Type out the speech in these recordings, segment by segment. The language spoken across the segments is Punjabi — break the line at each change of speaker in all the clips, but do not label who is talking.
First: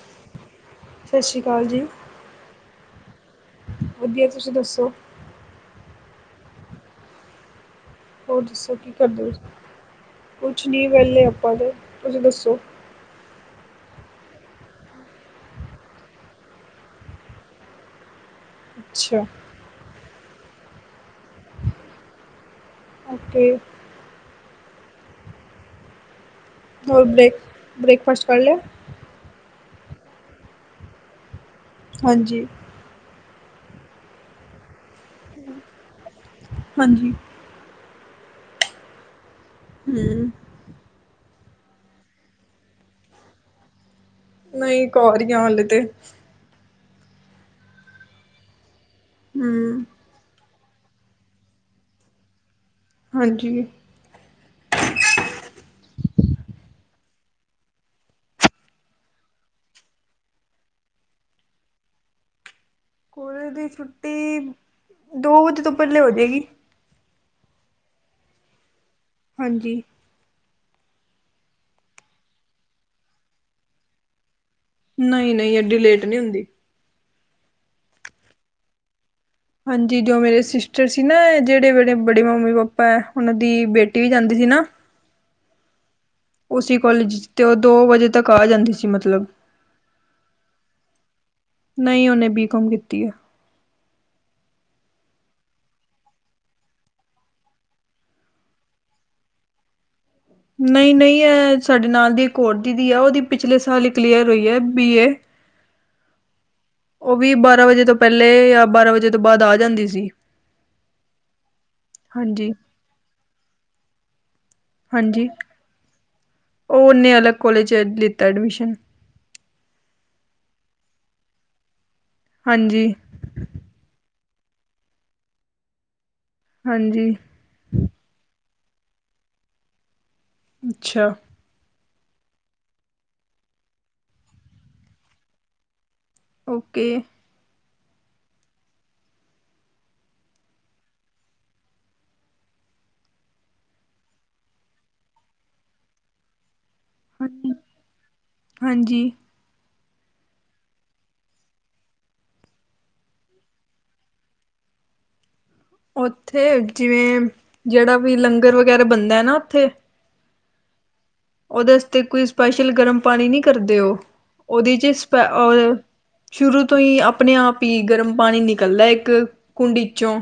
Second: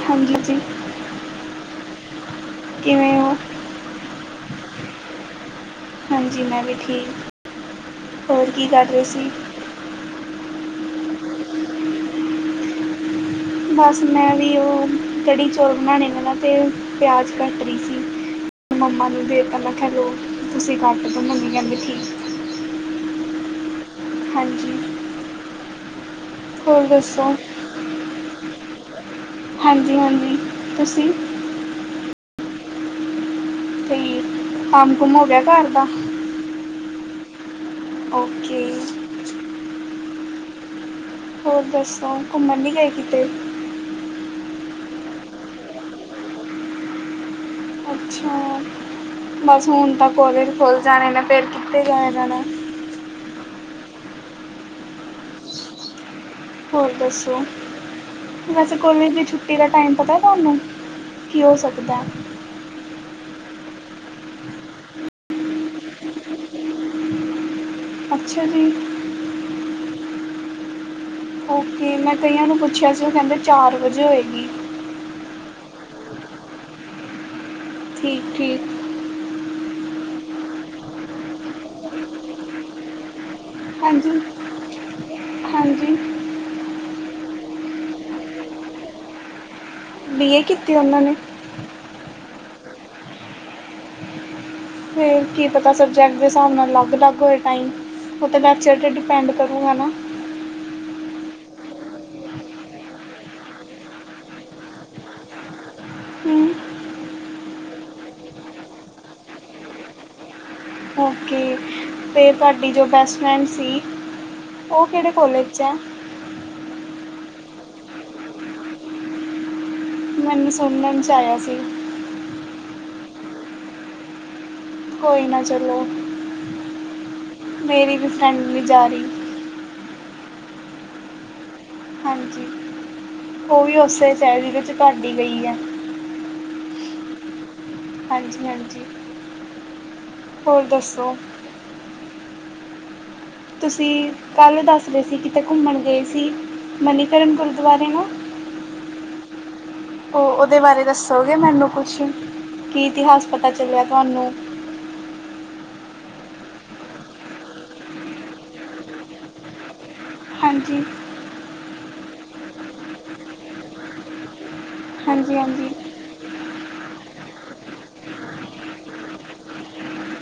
ਹਾਂਜੀ ਜੀ
ਸਤਿ ਸ਼੍ਰੀ ਅਕਾਲ ਜੀ
ਕਿਵੇਂ ਹੋ
ਵਧੀਆ, ਤੁਸੀਂ ਦੱਸੋ
ਹਾਂਜੀ, ਮੈਂ ਵੀ ਠੀਕ
ਹੋਰ ਦੱਸੋ ਕੀ ਕਰਦੇ ਪਏ ਸੀ, ਕੁਛ ਨਹੀਂ ਵੇਹਲੇ ਆਪਾਂ ਤੇ, ਤੁਸੀਂ ਦੱਸੋ।
ਬਸ ਮੈਂ ਵੀ ਉਹ ਕੜੀ ਚੋਲ ਬਣਾਉਣੇ ਹੈਨਾ, ਅਤੇ ਪਿਆਜ਼ ਘੱਟ ਰਹੀ ਸੀ।
[inaudible]
ਮੰਮਾ ਨੂੰ ਦੇਤਾ ਮੈਂ ਕਿਹਾ ਲੋ, ਤੁਸੀਂ ਕੱਟ ਦੋ, ਮੰਮੀ ਕਹਿੰਦੇ ਠੀਕ ਆ।
ਓਕੇ।
ਹਾਂਜੀ।
ਹੋਰ ਬ੍ਰੇਕ, ਬ੍ਰੇਕਫਾਸਟ ਕਰ ਲਿਆ।
ਹਾਂਜੀ ਹਾਂਜੀ ਤੁਸੀਂ
ਹਾਂਜੀ।
ਤੇ ਕੰਮ ਕੁਮ ਹੋ ਗਿਆ, ਘਰ ਦਾ।
ਹਾਂਜੀ।
ਔ ਕੇ।
ਹੂ
ਹੋਰ ਦੱਸੋ, ਘੁੰਮਣ ਨੀ ਗਏ ਕਿਤੇ
ਨਹੀਂ ਘਰ ਹੀ ਆ ਹਾਲੇ ਤੇ
ਅੱਛਾ ਬਸ
ਹਮ
ਹੁਣ ਤਾਂ ਕੋਲੇਜ ਖੁੱਲ੍ਹ ਜਾਣੇ ਨੇ, ਫੇਿਰ ਕਿੱਤੇ ਜਾਯਾ ਜਾਣਾ।
ਹਾਂਜੀ।
ਹੋਰ ਦੱਸੋ। ਵੈਸੇ ਕੋਲਜ ਦੀ ਛੁੱਟੀ ਦਾ ਟਾਈਮ ਪਤਾ ਤੁਹਾਨੂੰ, ਕੀ ਹੋ ਸਕਦਾ?
ਕੋਲੇਜ ਦੀ ਛੁੱਟੀ, ਦੋ ਵਜੇ ਤੋਂ ਪਹਿਲੇ ਹੋ ਜਾਏਗੀ।
ਅੱਛਾ ਜੀ।
ਹਾਂਜੀ।
ਓਕੇ, ਮੈਂ ਕਈਆਂ ਨੂੰ ਪੁੱਛਿਆ ਸੀ, ਉਹ ਕਹਿੰਦੇ ਚਾਰ ਵਜੇ ਹੋਏਗੀ।
ਨਹੀਂ-ਨਹੀਂ ਐਡੀ ਲੇਟ ਨਹੀਂ ਹੁੰਦੀ।
ਠੀਕ-ਠੀਕ।
ਹਾਂਜੀ, ਜੋ ਮੇਰੇ ਸਿਸਟਰ ਸੀ ਨਾ ਜਿਹੜੇ ਮੇੜੇ ਬੜੇ ਮੰਮੀ ਪਾਪਾ ਏ। ਉਹਨਾਂ ਦੀ ਬੇਟੀ ਵੀ
ਹਾਂਜੀ
ਜਾਂਦੀ ਸੀ ਨਾ
ਹਾਂਜੀ।
ਉਸ ਸੀ ਕੋਲਜ ਵਿਚ ਉਹ ਦੋ ਵਜੇ ਤੱਕ ਆ ਜਾਂਦੀ ਸੀ ਮਤਲਬ
ਬੀ ਏ ਕੀਤੀ ਉਹਨਾਂ ਨੇ
ਨੀ ਉਹਨੇ ਬੀਕੋਮ ਕੀਤੀ ਏ।
ਫਿਰ ਕੀ ਪਤਾ ਸਬਜੈਕਟ ਦੇ ਹਿਸਾਬ ਨਾਲ ਅਲੱਗ-ਅਲੱਗ ਹੋਏ ਟਾਈਮ ਉਹ ਤਾਂ ਲੈਕਚਰ ਤੇ ਡਿਪੈਂਡ ਕਰੂਗਾ ਨਾ
ਨਹੀਂ-ਨਹੀਂ ਇਹ ਸਾਡੇ ਨਾਲ ਦੀ ਇਕ ਹੋਰ ਦੀਦੀ ਆ ਉਹਦੀ ਪਿਛਲੇ ਸਾਲ ਕਲੀਅਰ ਹੋਈ ਏ ਬੀ ਏ
ਹੂੰ
ਉਹ ਵੀ ਬਾਰਾਂ ਵਜੇ ਤੋਂ ਪਹਿਲੇ ਜਾਂ ਬਾਰਾਂ ਵਜੇ ਤੋਂ ਬਾਅਦ ਆ ਜਾਂਦੀ ਸੀ।
ਓਕੇ। ਫੇਰ
ਹਾਂਜੀ
ਤੁਹਾਡੀ ਜੋ ਬੈਸਟ ਫਰੈਂਡ ਸੀ ਉਹ ਕਿਹੜੇ
ਹਾਂਜੀ
ਕੋਲੇਜ ਚ ਐ।
ਉਹ ਉਹਨੇ ਅਲੱਗ ਕੋਲੇਜ ਚ ਲਿੱਤਾ ਐਡਮਿਸ਼ਨ
ਮੈਨੂੰ ਸੁਣਣ ਚ ਆਇਆ ਸੀ।
ਹਾਂਜੀ।
ਕੋਈ ਨਾ ਚਲੋ
ਹਾਂਜੀ।
ਮੇਰੀ ਵੀ ਫਰੈਂਡ ਵੀ ਜਾ ਰਹੀ।
ਅੱਛਾ।
ਹਾਂਜੀ, ਉਹ ਵੀ ਉਸੇ ਚੈਏ ਜਿਹੜੇ ਵਿੱਚ ਤੁਹਾਡੀ ਗਈ ਐ।
ਓਕੇ।
ਹਾਂਜੀ-ਹਾਂਜੀ, ਹੋਰ ਦੱਸੋ? ਤੁਸੀਂ ਕੱਲ੍ਹ ਦੱਸ ਰਹੇ ਸੀ ਕਿਤੇ ਘੁੰਮਣ ਗਏ ਸੀ, ਮਨੀਕਰਨ
ਹਾਂਜੀ
ਗੁਰਦੁਆਰੇ ਨਾ
ਹਾਂਜੀ।
ਉਹ ਉਹਦੇ ਬਾਰੇ ਦੱਸੋਗੇ ਮੈਨੂੰ ਕੁਛ, ਕੀ ਇਤਿਹਾਸ ਪਤਾ ਚੱਲਿਆ ਤੁਹਾਨੂੰ?
ਉੱਥੇ ਜਿਵੇਂ ਜਿਹੜਾ ਵੀ ਲੰਗਰ ਵਗੈਰਾ ਬਣਦਾ ਏ ਨਾ ਉੱਥੇ
ਹਾਂਜੀ।
ਉਹਦੇ ਵਾਸਤੇ ਕੋਈ ਸਪੈਸ਼ਲ ਗਰਮ ਪਾਣੀ ਨਹੀਂ ਕਰਦੇ ਉਹ ਉਹਦੇ ਚ ਸਪ
ਹਾਂਜੀ
ਔ
ਹਾਂਜੀ
ਅ ਸ਼ੁਰੂ ਤੋਂ ਹੀ ਆਪਣੇ ਆਪ ਈ ਗਰਮ ਪਾਣੀ ਨਿਕਲਦਾ ਇੱਕ ਕੁੰਡੀ ਚੋਂ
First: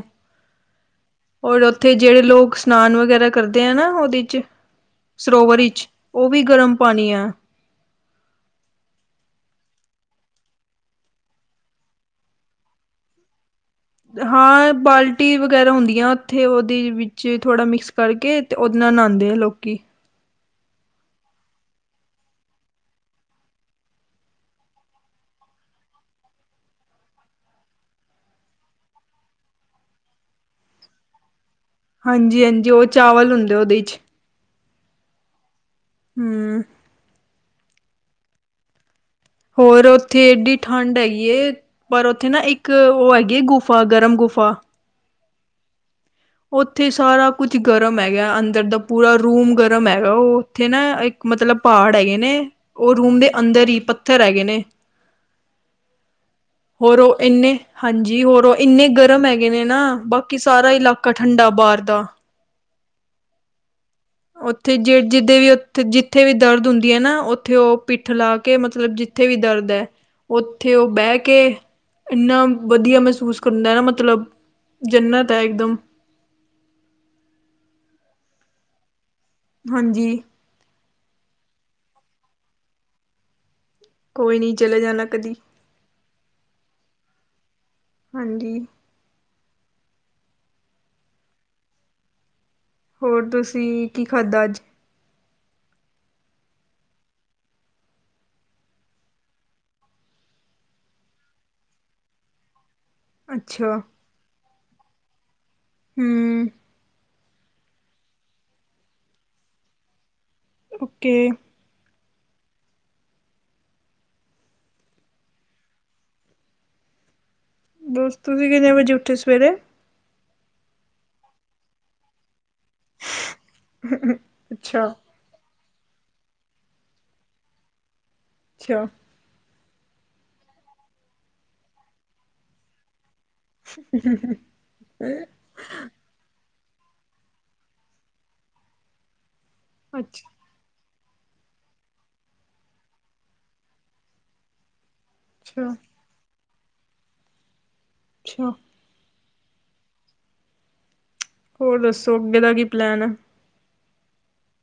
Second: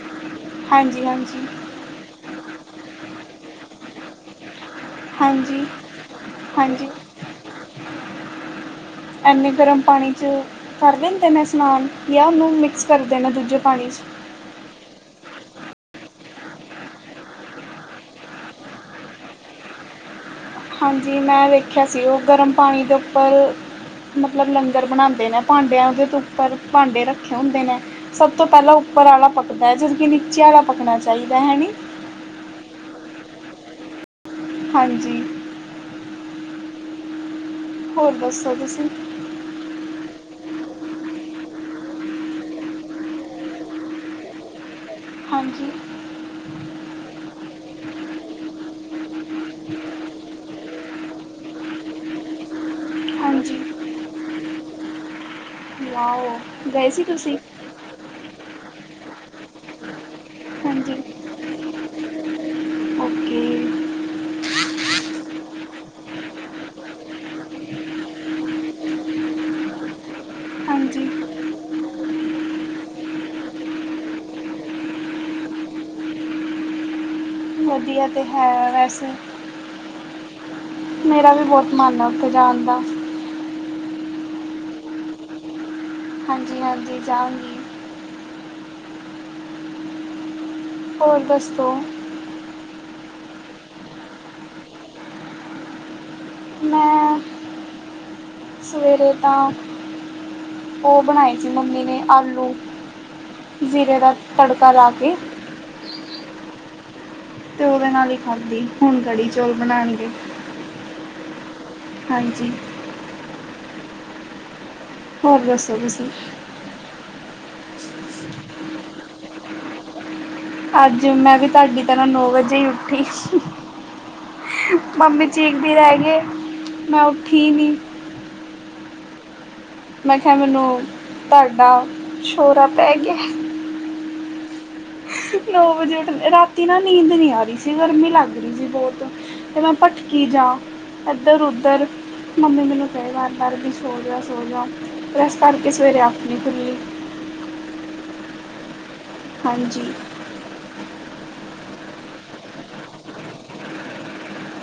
ਹਾਂਜੀ-ਹਾਂਜੀ।
ਔਰ ਉੱਥੇ ਜਿਹੜੇ ਲੋਕ ਸ਼ਨਾਨ ਵਗੈਰਾ ਕਰਦੇ ਆ ਨਾ, ਉਹਦੇ ਚ ਸਰੋਵਰ
ਹਾਂਜੀ
ਵਿਚ, ਉਹ ਵੀ ਗਰਮ
ਹਾਂਜੀ
ਪਾਣੀ ਐ।
ਇੰਨੇ ਗਰਮ ਪਾਣੀ ਚ ਕਰ ਲੈਂਦੇ ਨੇ ਸਮਾਨ ਜਾਂ ਉਹਨੂੰ ਮਿਕਸ ਕਰਦੇ ਨੇ ਦੂਜੇ ਪਾਣੀ ਚ
ਹਾਂ ਬਾਲਟੀ ਵਗੈਰਾ ਹੁੰਦੀਆਂ ਉੱਥੇ ਉਹਦੇ ਵਿੱਚ ਥੋੜ੍ਹਾ ਮਿਕਸ ਕਰਕੇ ਤੇ ਉਹਦੇ ਨਾਲ ਨਾਦੇ ਆ ਲੋਕੀ।
ਹਾਂਜੀ, ਮੈਂ ਵੇਖਿਆ ਸੀ ਉਹ ਗਰਮ ਪਾਣੀ ਦੇ ਉੱਪਰ ਮਤਲਬ ਲੰਗਰ ਬਣਾਦੇ ਨੇ, ਭਾਂਡਿਆਂ ਦੇ ਉੱਪਰ ਭਾਂਡੇ ਰੱਖੇ ਹੁੰਦੇ ਨੇ। ਸਭ ਤੋਂ ਪਹਿਲਾਂ ਉੱਪਰ ਆਲਾ ਪਕਦਾ ਐ, ਜੱਦ ਕਿ ਨੀਚੇ ਆਲਾ ਪੱਕਣਾ ਚਾਹੀਦਾ ਹੈਨੀ।
ਹਾਂਜੀ-ਹਾਂਜੀ, ਉਹ ਚਾਵਲ ਹੁੰਦੇ ਉਹਦੇ ਚ
ਹਾਂਜੀ
ਹੂੰ,
ਹੋਰ ਦੱਸੋ ਤੁਸੀਂ
ਹੋਰ ਉੱਥੇ ਏਡੀ ਠੰਡ ਹੈਗੀ ਏ ਪਰ ਉੱਥੇ ਨਾ ਇੱਕ ਉਹ ਹੈਗੀ ਐ ਗੁਫਾ, ਗਰਮ ਗੁਫਾ।
ਹਾਂਜੀ।
ਉੱਥੇ ਸਾਰਾ ਕੁਝ ਗਰਮ ਹੈਗਾ, ਅੰਦਰ ਦਾ ਪੂਰਾ ਰੂਮ ਗਰਮ ਹੈਗਾ ਉਹ। ਉੱਥੇ ਨਾ ਇੱਕ ਮਤਲਬ ਪਹਾੜ ਹੈਗੇ ਨੇ, ਉਹ ਰੂਮ ਦੇ ਅੰਦਰ ਹੀ ਪੱਥਰ ਹੈਗੇ ਨੇ।
ਹਾਂ, ਉਹ
ਹੋਰ ਉਹ ਇੰਨੇ ਹਾਂਜੀ, ਹੋਰ ਉਹ ਇੰਨੇ ਗਰਮ ਹੈਗੇ ਨੇ ਨਾ ਬਾਕੀ ਸਾਰਾ
ਹਾਂਜੀ
ਇਲਾਕਾ ਠੰਡਾ ਬਾਹਰ ਦਾ।
ਓਕੇ
ਉੱਥੇ ਜੇ ਜਿੱਦੇ ਵੀ ਉੱਥੇ ਜਿੱਥੇ ਵੀ ਦਰਦ ਹੁੰਦੀ ਹੈ ਨਾ, ਉੱਥੇ ਉਹ ਪਿੱਠ ਲਾ ਕੇ ਮਤਲਬ ਜੇ ਜਿਥੇ ਵੀ ਦਰਦ ਐ, ਉੱਥੇ ਉਹ
ਹਾਂਜੀ
ਬਹਿ ਕੇ ਇੰਨਾ ਵਧੀਆ ਮਹਿਸੂਸ ਹੁੰਦਾ ਨਾ, ਮਤਲਬ ਜੰਨਤ ਹੈ ਇਕਦਮ।
ਵਧੀਆ ਤੇ ਹੈ, ਵੈਸੇ।
ਹਾਂਜੀ,
ਮੇਰਾ ਵੀ ਬਹੁਤ ਮਨ ਆ ਉੱਥੇ ਜਾਣ ਦਾ।
ਕੋਈ ਨੀ ਚਲੇ ਜਾਣਾ ਕਦੀ।
ਹਾਂਜੀ -ਹਾਂਜੀ ਜਾਊਂਗੀ।
ਹਾਂਜੀ,
ਹੋਰ ਦੱਸੋ
ਹੋਰ ਤੁਸੀਂ ਕੀ ਖਾਧਾ ਅੱਜ।
ਮੈਂ ਸਵੇਰੇ ਤਾਂ ਉਹ ਬਣਾਏ ਸੀ, ਮੰਮੀ ਨੇ ਆਲੂ।
ਅੱਛਾ
ਜ਼ੀਰੇ ਦਾ ਤੜਕਾ ਲਾ ਕੇ।
ਹੂੰ,
ਤੇ ਉਹਦੇ ਨਾਲ ਹੀ ਖਾਧੀ, ਹੁਣ ਕੜੀ ਚੌਲ ਬਣਾਣਗੇ।
ਓਕੇ,
ਹਾਂਜੀ, ਹੋਰ ਦੱਸੋ ਤੁਸੀਂ
ਤੁ ਤੁਸੀਂ ਕਿੰਨੇ ਵਜੇ ਉੱਠੇ ਸਵੇਰੇ।
ਅੱਜ ਮੈਂ ਵੀ ਤੁਹਾਡੀ ਤਰ੍ਹਾਂ ਨੌ ਵਜੇ ਹੀ ਉੱਠੀ,
ਅੱਛਾ
ਮੰਮੀ ਚੀਕਦੀ ਰਹਿ ਗਏ, ਮੈਂ ਉੱਠੀ ਨੀ।
ਅੱਛਾ,
ਮੈਂ ਕਿਹਾ, ਮੈਨੂੰ ਤੁਹਾਡਾ ਸ਼ੋਰਾ ਪੈ ਗਿਆ।
ਹੂੰ-ਹੂੰ-ਹੂੰ ਤੇ
ਨੌ ਵਜੇ ਉੱਠ, ਰਾਤੀ ਨਾ ਨੀਂਦ ਨੀ ਆ ਰਹੀ ਸੀ, ਗਰਮੀ ਲੱਗ ਰਹੀ ਸੀ ਬਹੁਤ, ਤੇ ਮੈਂ
ਅੱਛ
ਭਟਕੀ ਜਾ ਇੱਧਰ- ਉੱਧਰ ਮੰਮੀ ਮੈਨੂੰ ਕਹੇ ਵਾਰ- ਵਾਰ ਵੀ ਸੋ ਜਾ, ਸੋ ਜਾ। ਉਸ ਕਰਕੇ
ਅੱਛਾ
ਸਵੇਰੇ ਅੱਖ ਨਹੀਂ ਖੁੱਲੀ
ਅੱਛਾ
ਹਾਂਜੀ
ਹੋਰ ਦੱਸੋ ਮੇਰਾ ਕੀ ਪਲੈਨ ਹੈ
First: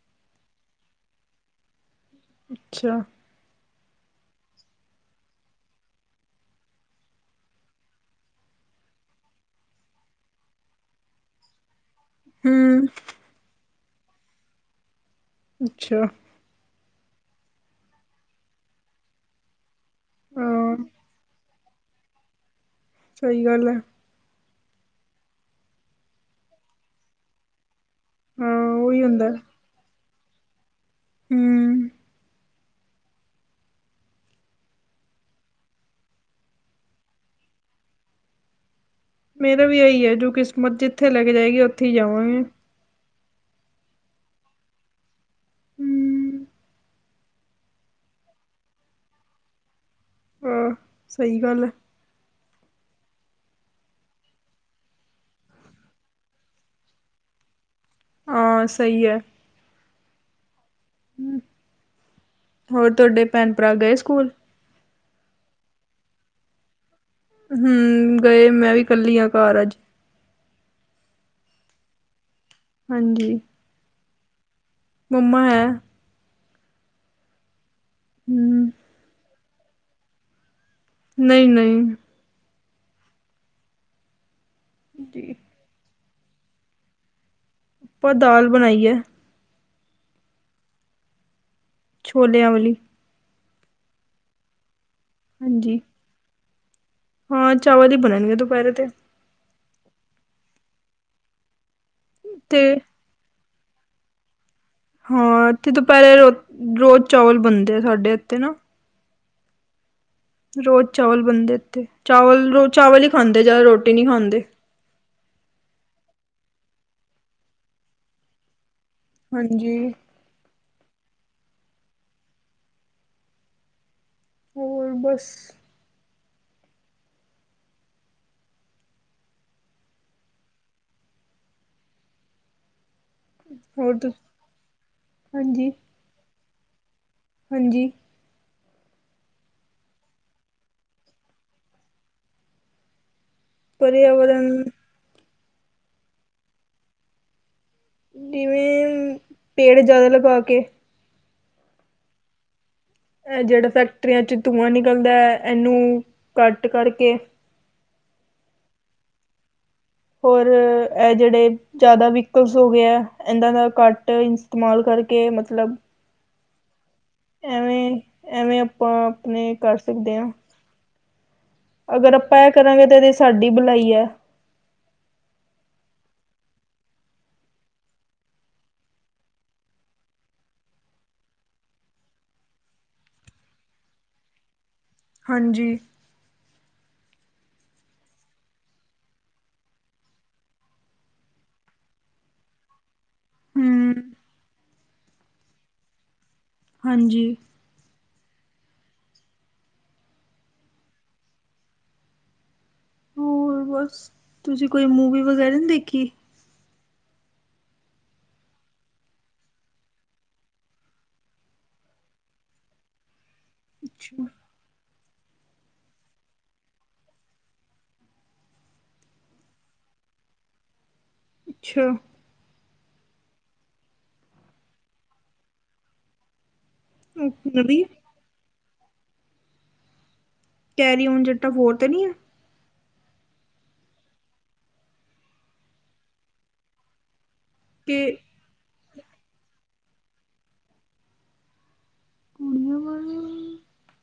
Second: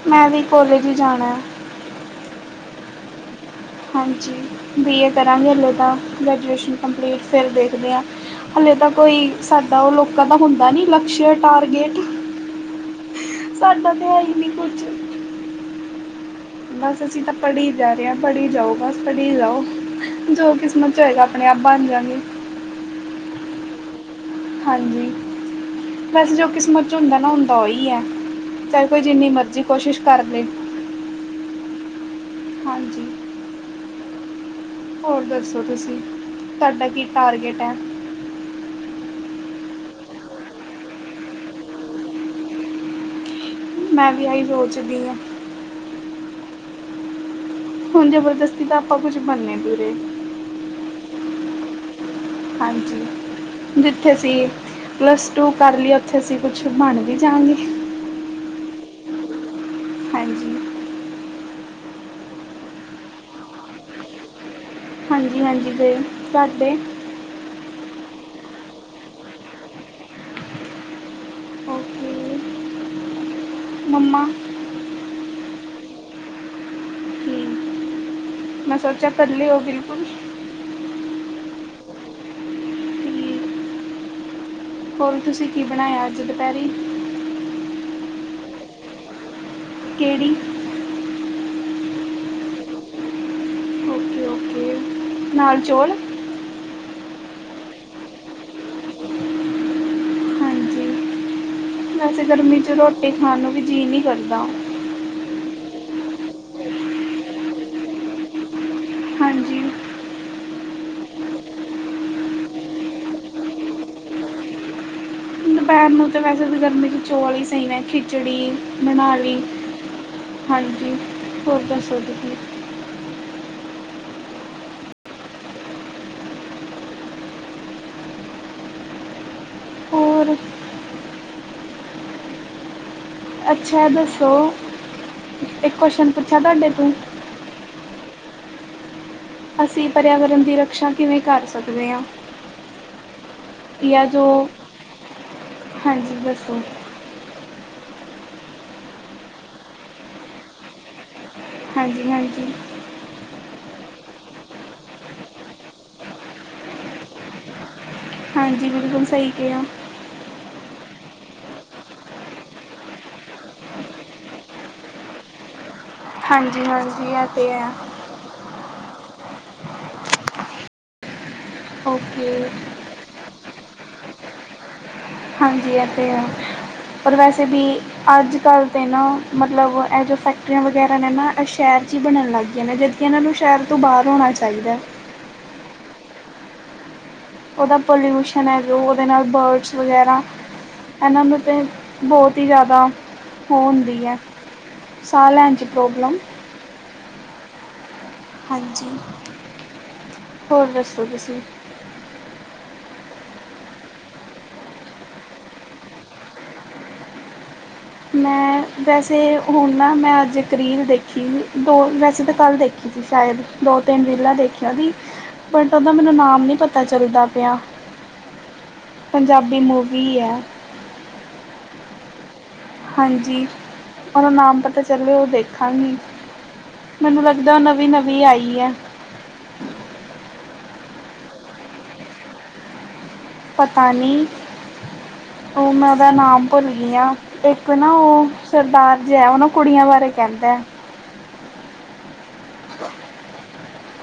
ਮੈਂ ਵੀ ਕੋਲੇਜ ਹੀ ਜਾਣਾ
ਅੱਛਾ
ਹਾਂਜੀ ਬੀ ਏ ਕਰਾਂਗੇ ਹਲੇ ਤਾਂ, ਗ੍ਰੈਜੂਏਸ਼ਨ ਕੰਪਲੀਟ ਫਿਰ ਦੇਖਦੇ ਹਾਂ। ਹਲੇ ਤਾਂ ਕੋਈ ਸਾਡਾ ਉਹ ਲੋਕਾਂ ਦਾ ਹੁੰਦਾ ਨੀ ਲਕਸ਼, ਟਾਰਗੇਟ
ਹੂੰ
ਸਾਡਾ ਤਾਂ ਹੈ ਹੀ ਨੀ ਕੁਛ
ਅੱਛਿਆ
ਬਸ ਅਸੀਂ ਤਾਂ ਪੜ੍ਹੀ ਜਾ ਰਹੇ ਹਾਂ, ਪੜ੍ਹੀ ਜਾਓ, ਬਸ ਪੜ੍ਹੀ ਜਾਓ ਜੋ
ਹਾਂ
ਕਿਸਮਤ ਚ ਹੋਏਗਾ, ਆਪਣੇ ਆਪ ਬਣ ਜਾਂਗੇ।
ਸਹੀ ਗੱਲ ਐ।
ਹਾਂਜੀ, ਵੈਸੇ ਜੋ ਕਿਸਮਤ ਚ ਹੁੰਦਾ ਨਾ, ਹੁੰਦਾ ਉਹੀ ਐ।
ਹਾਂ
ਚਾਹੇ ਕੋਈ
ਉਹੀ ਹੁੰਦਾ
ਜਿੰਨੀ ਮਰਜ਼ੀ ਕੋਸ਼ਿਸ਼ ਕਰਲੇ।
[unintelligible]
ਹਾਂਜੀ ਹੋਰ ਦੱਸੋ ਤੁਸੀਂ ਤੁਹਾਡਾ ਕੀ ਟਾਰਗੇਟ ਹੈ
ਮੇਰਾ ਵੀ ਇਹੀ ਹੈ ਜੋ ਕਿਸਮਤ ਜਿੱਥੇ ਲੈ ਕੇ ਜਾਏਗੀ ਉੱਥੇ ਹੀ ਜਾਵਾਂਗੇ
ਮੈਂ ਵੀ ਆਹੀ ਸੋਚਦੀ ਹਾਂ
[unintelligible]
ਹੁਣ ਜਬਰਦਸਤੀ ਤਾਂ ਆਪਾਂ ਕੁੱਝ ਬਣਨੇ ਤੋਂ ਰਹੇ
ਹਾਂ ਸਹੀ ਗੱਲ ਹੈ
ਹਾਂਜੀ ਜਿੱਥੇ ਅਸੀਂ ਪਲੱਸ ਟੂ ਕਰ ਲਏ ਉੱਥੇ ਅਸੀਂ ਕੁਛ ਬਣ ਵੀ ਜਾਵਾਂਗੇ
ਹਾਂ ਸਹੀ ਹੈ
ਹਾਂਜੀ
ਹਮ ਹੋਰ ਤੁਹਾਡੇ ਭੈਣ ਭਰਾ ਗਏ ਸਕੂਲ
ਹਾਂਜੀ ਹਾਂਜੀ ਗਏ ਤੁਹਾਡੇ
ਹਮ ਗਏ ਮੈਂ ਵੀ ਕੱਲੀ ਹਾ ਘਰ ਅੱਜ
ਓਕੇ
ਹਾਂਜੀ
ਮੰਮਾ
ਮੰਮਾ ਹੈ
ਠੀਕ
[unintelligible]
ਮੈਂ ਸੋਚਿਆ ਕੱਲੇ ਹੋ ਬਿਲਕੁਲ
ਨਹੀਂ ਨਹੀਂ
ਠੀਕ ਹੋਰ
ਜੀ
ਤੁਸੀਂ ਕੀ ਬਣਾਇਆ ਅੱਜ ਦੁਪਹਿਰੀ
ਆਪਾਂ ਦਾਲ ਬਣਾਈਏ
ਕਿਹੜੀ
ਛੋਲਿਆਂ ਵਾਲੀ
ਓਕੇ ਓਕੇ ਨਾਲ
ਹਾਂਜੀ
ਚੌਲ
ਹਾਂ ਚਾਵਲ ਹੀ ਬਣਣਗੇ ਦੁਪਹਿਰੇ ਤੇ
ਹਾਂਜੀ ਵੈਸੇ ਗਰਮੀ
ਤੇ
'ਚ ਰੋਟੀ ਖਾਣ ਨੂੰ ਵੀ ਜੀਅ ਨਹੀਂ ਕਰਦਾ
ਹਾਂ ਇਥ ਦੁਪਹਿਰੇ ਰੋ ਰੋਜ਼ ਚਾਵਲ ਬਣਦੇ ਆ ਸਾਡੇ ਇੱਥੇ ਨਾ
ਹਾਂਜੀ
ਰੋਜ਼ ਚਾਵਲ ਬਣਦੇ ਇੱਥੇ ਚਾਵਲ ਰੋਜ ਚਾਵਲ ਹੀ ਖਾਂਦੇ ਜਾਦਾ ਰੋਟੀ ਨਹੀਂ ਖਾਂਦੇ
ਦੁਪਹਿਰ ਨੂੰ ਤਾਂ ਵੈਸੇ ਤਾਂ ਗਰਮੀ ' ਚੌਲ ਹੀ ਸਹੀ ਨੇ ਖਿਚੜੀ ਬਨਾਲੀ
ਹਾਂਜੀ
ਹਾਂਜੀ ਹੋਰ ਦੱਸੋ ਤੁਸੀ
ਹੋਰ ਬਸ
ਹੋਰ ਅੱਛਾ
ਹੋਰ ਤੁ
ਦੱਸੋ
ਹਾਂਜੀ
ਇੱਕ ਕੋਸ਼ਚਨ ਪੁੱਛਾ ਤੁਹਾਡੇ ਤੋਂ
ਹਾਂਜੀ
ਅਸੀਂ ਪਰਿਆਵਰਨ ਦੀ ਰਕਸ਼ਾ ਕਿਵੇਂ ਕਰ ਸਕਦੇ ਹਾਂ? ਯਾ ਜੋਂ
ਪਰਿਆਵਰਨ
ਹਾਂਜੀ ਦਾ
ਜਿਵੇਂ ਪੇੜ ਜਿਆਦਾ ਲਗਾ ਕੇ
ਹਾਂਜੀ ਹਾਂਜੀ
ਇਹ ਜਿਹੜਾ ਫੈਕਟਰੀਆਂ 'ਚ ਧੂੰਆਂ ਨਿਕਲਦਾ ਇਹਨੂੰ ਘਟ ਕਰਕੇ
ਹਾਂਜੀ ਬਿਲਕੁਲ ਸਹੀ ਕਿਹਾ
ਹੋਰ ਐ ਜਿਹੜੇ ਜ਼ਾਦਾ ਵਹੀਕਲਸ ਹੋ ਗਏ ਇਹਨਾਂ ਦਾ ਘੱਟ ਇਸੰਤੇਮਾਲ ਕਰਕੇ ਮਤਲਬ
ਹਂਜੀ ਹਂਜੀ ਆ ਤੇ ਆ
ਐਵੇਂ ਐਵੇਂ ਆਪਾਂ ਆਪਣੇ ਕਰ ਸਕਦੇ ਆ ਅਗਰ ਆਪਾਂ
ਓਕੇ
ਇਹ ਕਰਾਂਗੇ ਤੇ ਇਹਦੀ ਵਿਚ ਸਾਡੀ ਬਲਾਈ ਐ
ਹਂਜੀ ਹਂਜੀ ਆ ਪਰ ਵੈਸੇ ਬੀ ਅੱਜ ਕੱਲ੍ਹ ਤਾਂ ਨਾ ਮਤਲਬ ਇਹ ਜੋ ਫੈਕਟਰੀਆਂ ਵਗੈਰਾ ਨੇ ਨਾ ਇਹ ਸ਼ਹਿਰ 'ਚ ਹੀ ਬਣਨ ਲੱਗ ਗਈਆਂ ਨੇ ਜਿੱ ਕਿ ਇਹਨਾਂ ਨੂੰ ਸ਼ਹਿਰ ਤੋਂ ਬਾਹਰ ਹੋਣਾ ਚਾਹੀਦਾ
ਹਾਂਜੀ
ਉਹਦਾ ਪੋਲਿਊਸ਼ਨ ਹੈ ਜੋ ਉਹਦੇ ਨਾਲ ਬਰਡਸ ਵਗੈਰਾ ਇਹਨਾਂ ਦੇ ਉ ਤਾਂ ਬਹੁਤ ਹੀ ਜ਼ਿਆਦਾ ਉਹ
ਹੂੰ
ਹੁੰਦੀ ਹੈ ਸਾਹ ਲੈਣ ਦੀ ਪ੍ਰੋਬਲਮ
ਹਾਂਜੀ
ਹਾਂਜੀ ਹੋਰ ਦੱਸੋ ਤੁਸੀਂ
ਹੋਰ ਬਸ ਤੁਸੀਂ ਕੋਈ ਮੂਵੀ ਵਗੈਰਾ ਨਹੀਂ ਦੇਖੀ
ਮੈਂ ਵੈਸੇ ਹੁਣ ਨਾ ਮੈਂ ਅੱਜ ਇੱਕ ਰੀਲ ਦੇਖੀ ਦੋ ਵੈਸੇ ਤਾਂ ਕੱਲ੍ਹ ਦੇਖੀ ਸੀ ਸ਼ਾਇਦ, ਦੋ ਤਿੰਨ
ਅੱਛਾ
ਰੀਲਾਂ ਦੇਖੀਆਂ ਦੀ ਪਰ ਉਹਦਾ ਮੈਨੂੰ ਨਾਮ ਨਹੀਂ ਪਤਾ ਚੱਲਦਾ ਪੰਜਾਬੀ ਮੂਵੀ ਆ
[inaudible]
ਹਾਂਜੀ, ਉਹਨੂੰ ਨਾਮ ਪਤਾ ਚੱਲੇ ਉਹ ਦੇਖਾਂਗੀ ਮੈਨੂੰ ਲੱਗਦਾ ਉਹ ਨਵੀਂ ਨਵੀਂ ਆਈ ਹੈ
ਕੈਰੀ ਉਨ ਜੱਟਾ ਫੋਰ ਤੇ ਨਹੀ, ਐ
ਪਤਾ ਨੀ, ਉਹਨਾ ਦਾ ਨਾਮ ਭੁੱਲ ਗਈ ਹਾਂ ਤੇ ਉ ਨਾ
ਕਿ
ਇਕ ਸਰਦਾਰ ਜੇਹਾ ਐ ਉਹਨੁ ਕੁੜੀਆ ਥਾਰੇ ਕਹਿਣਦਾ ਐ
ਕੁੜੀਆਂ ਵਾਰੇ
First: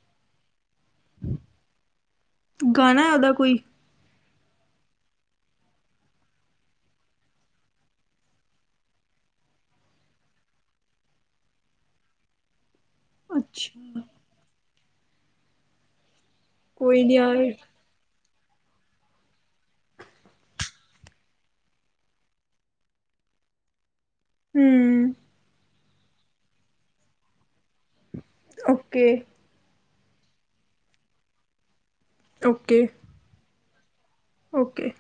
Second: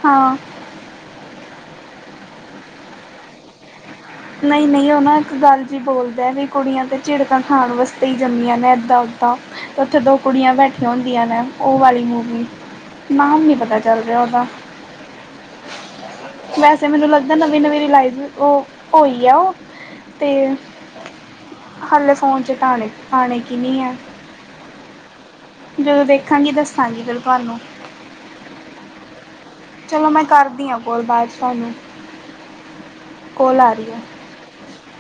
ਹਾਂ
ਗਾਨਾ ਆ ਉਦਾ ਕੋਈ
ਨਹੀਂ ਨਹੀਂ ਉਹ ਨਾ ਇੱਕ ਗੱਲ ਜੀ ਬੋਲਦਾ ਐ ਵਈ ਕੁੜੀਆਂ ਤਾਂ ਝਿੜਕਾਂ ਖਾਣ ਵਸਤੇ ਈ ਜੰਮੀਆਂ ਨੇ ਇੱਦਾਂ ਉੱਦਾਂ ਉੱਥੇ ਦੋ ਕੁੜੀਆਂ ਬੈਠੀਆਂ ਹੁੰਦੀਆਂ ਨੇ ਉਹ ਵਾਲੀ ਮੂਵੀ ਨਾਮ ਨਹੀਂ ਪਤਾ
ਅੱਛਾ
ਚੱਲ ਰਿਹਾ ੳਹਦਾ ਵੈਸੇ
ਕੋਈ
ਮੈਨੂੰ
ਨੀ
ਲੱਗਦਾ
ਯਾਰ
ਨਵੀਂ ਨਵੀਂ ਰਿਲਾਈਜ਼ ਉਹ ਹੋਈ ਆ ਉਹ ਤੇ ਹਾਲੇ ਫੋਨ ਚ ਣੇ ਆਣੇ ਕਿ ਨਹੀਂ ਹੈ।
ਹਮ
ਜਦੋਂ ਦੇਖਾਂਗੀ ਦਸਾਂਗੀ ਫੇਰ ਤੁਹਾਨੂੰ
ਓਕੇ
ਚਲੋ ਮੈਂ ਕਰਦੀ ਆ ਕੋਲ ਬਾਅਦ ਚੇ ਤੁਹਾਨੰ
ਓਕੇ
ਕੋਲ ਆ ਰੀ ਏ,
ਓਕੇ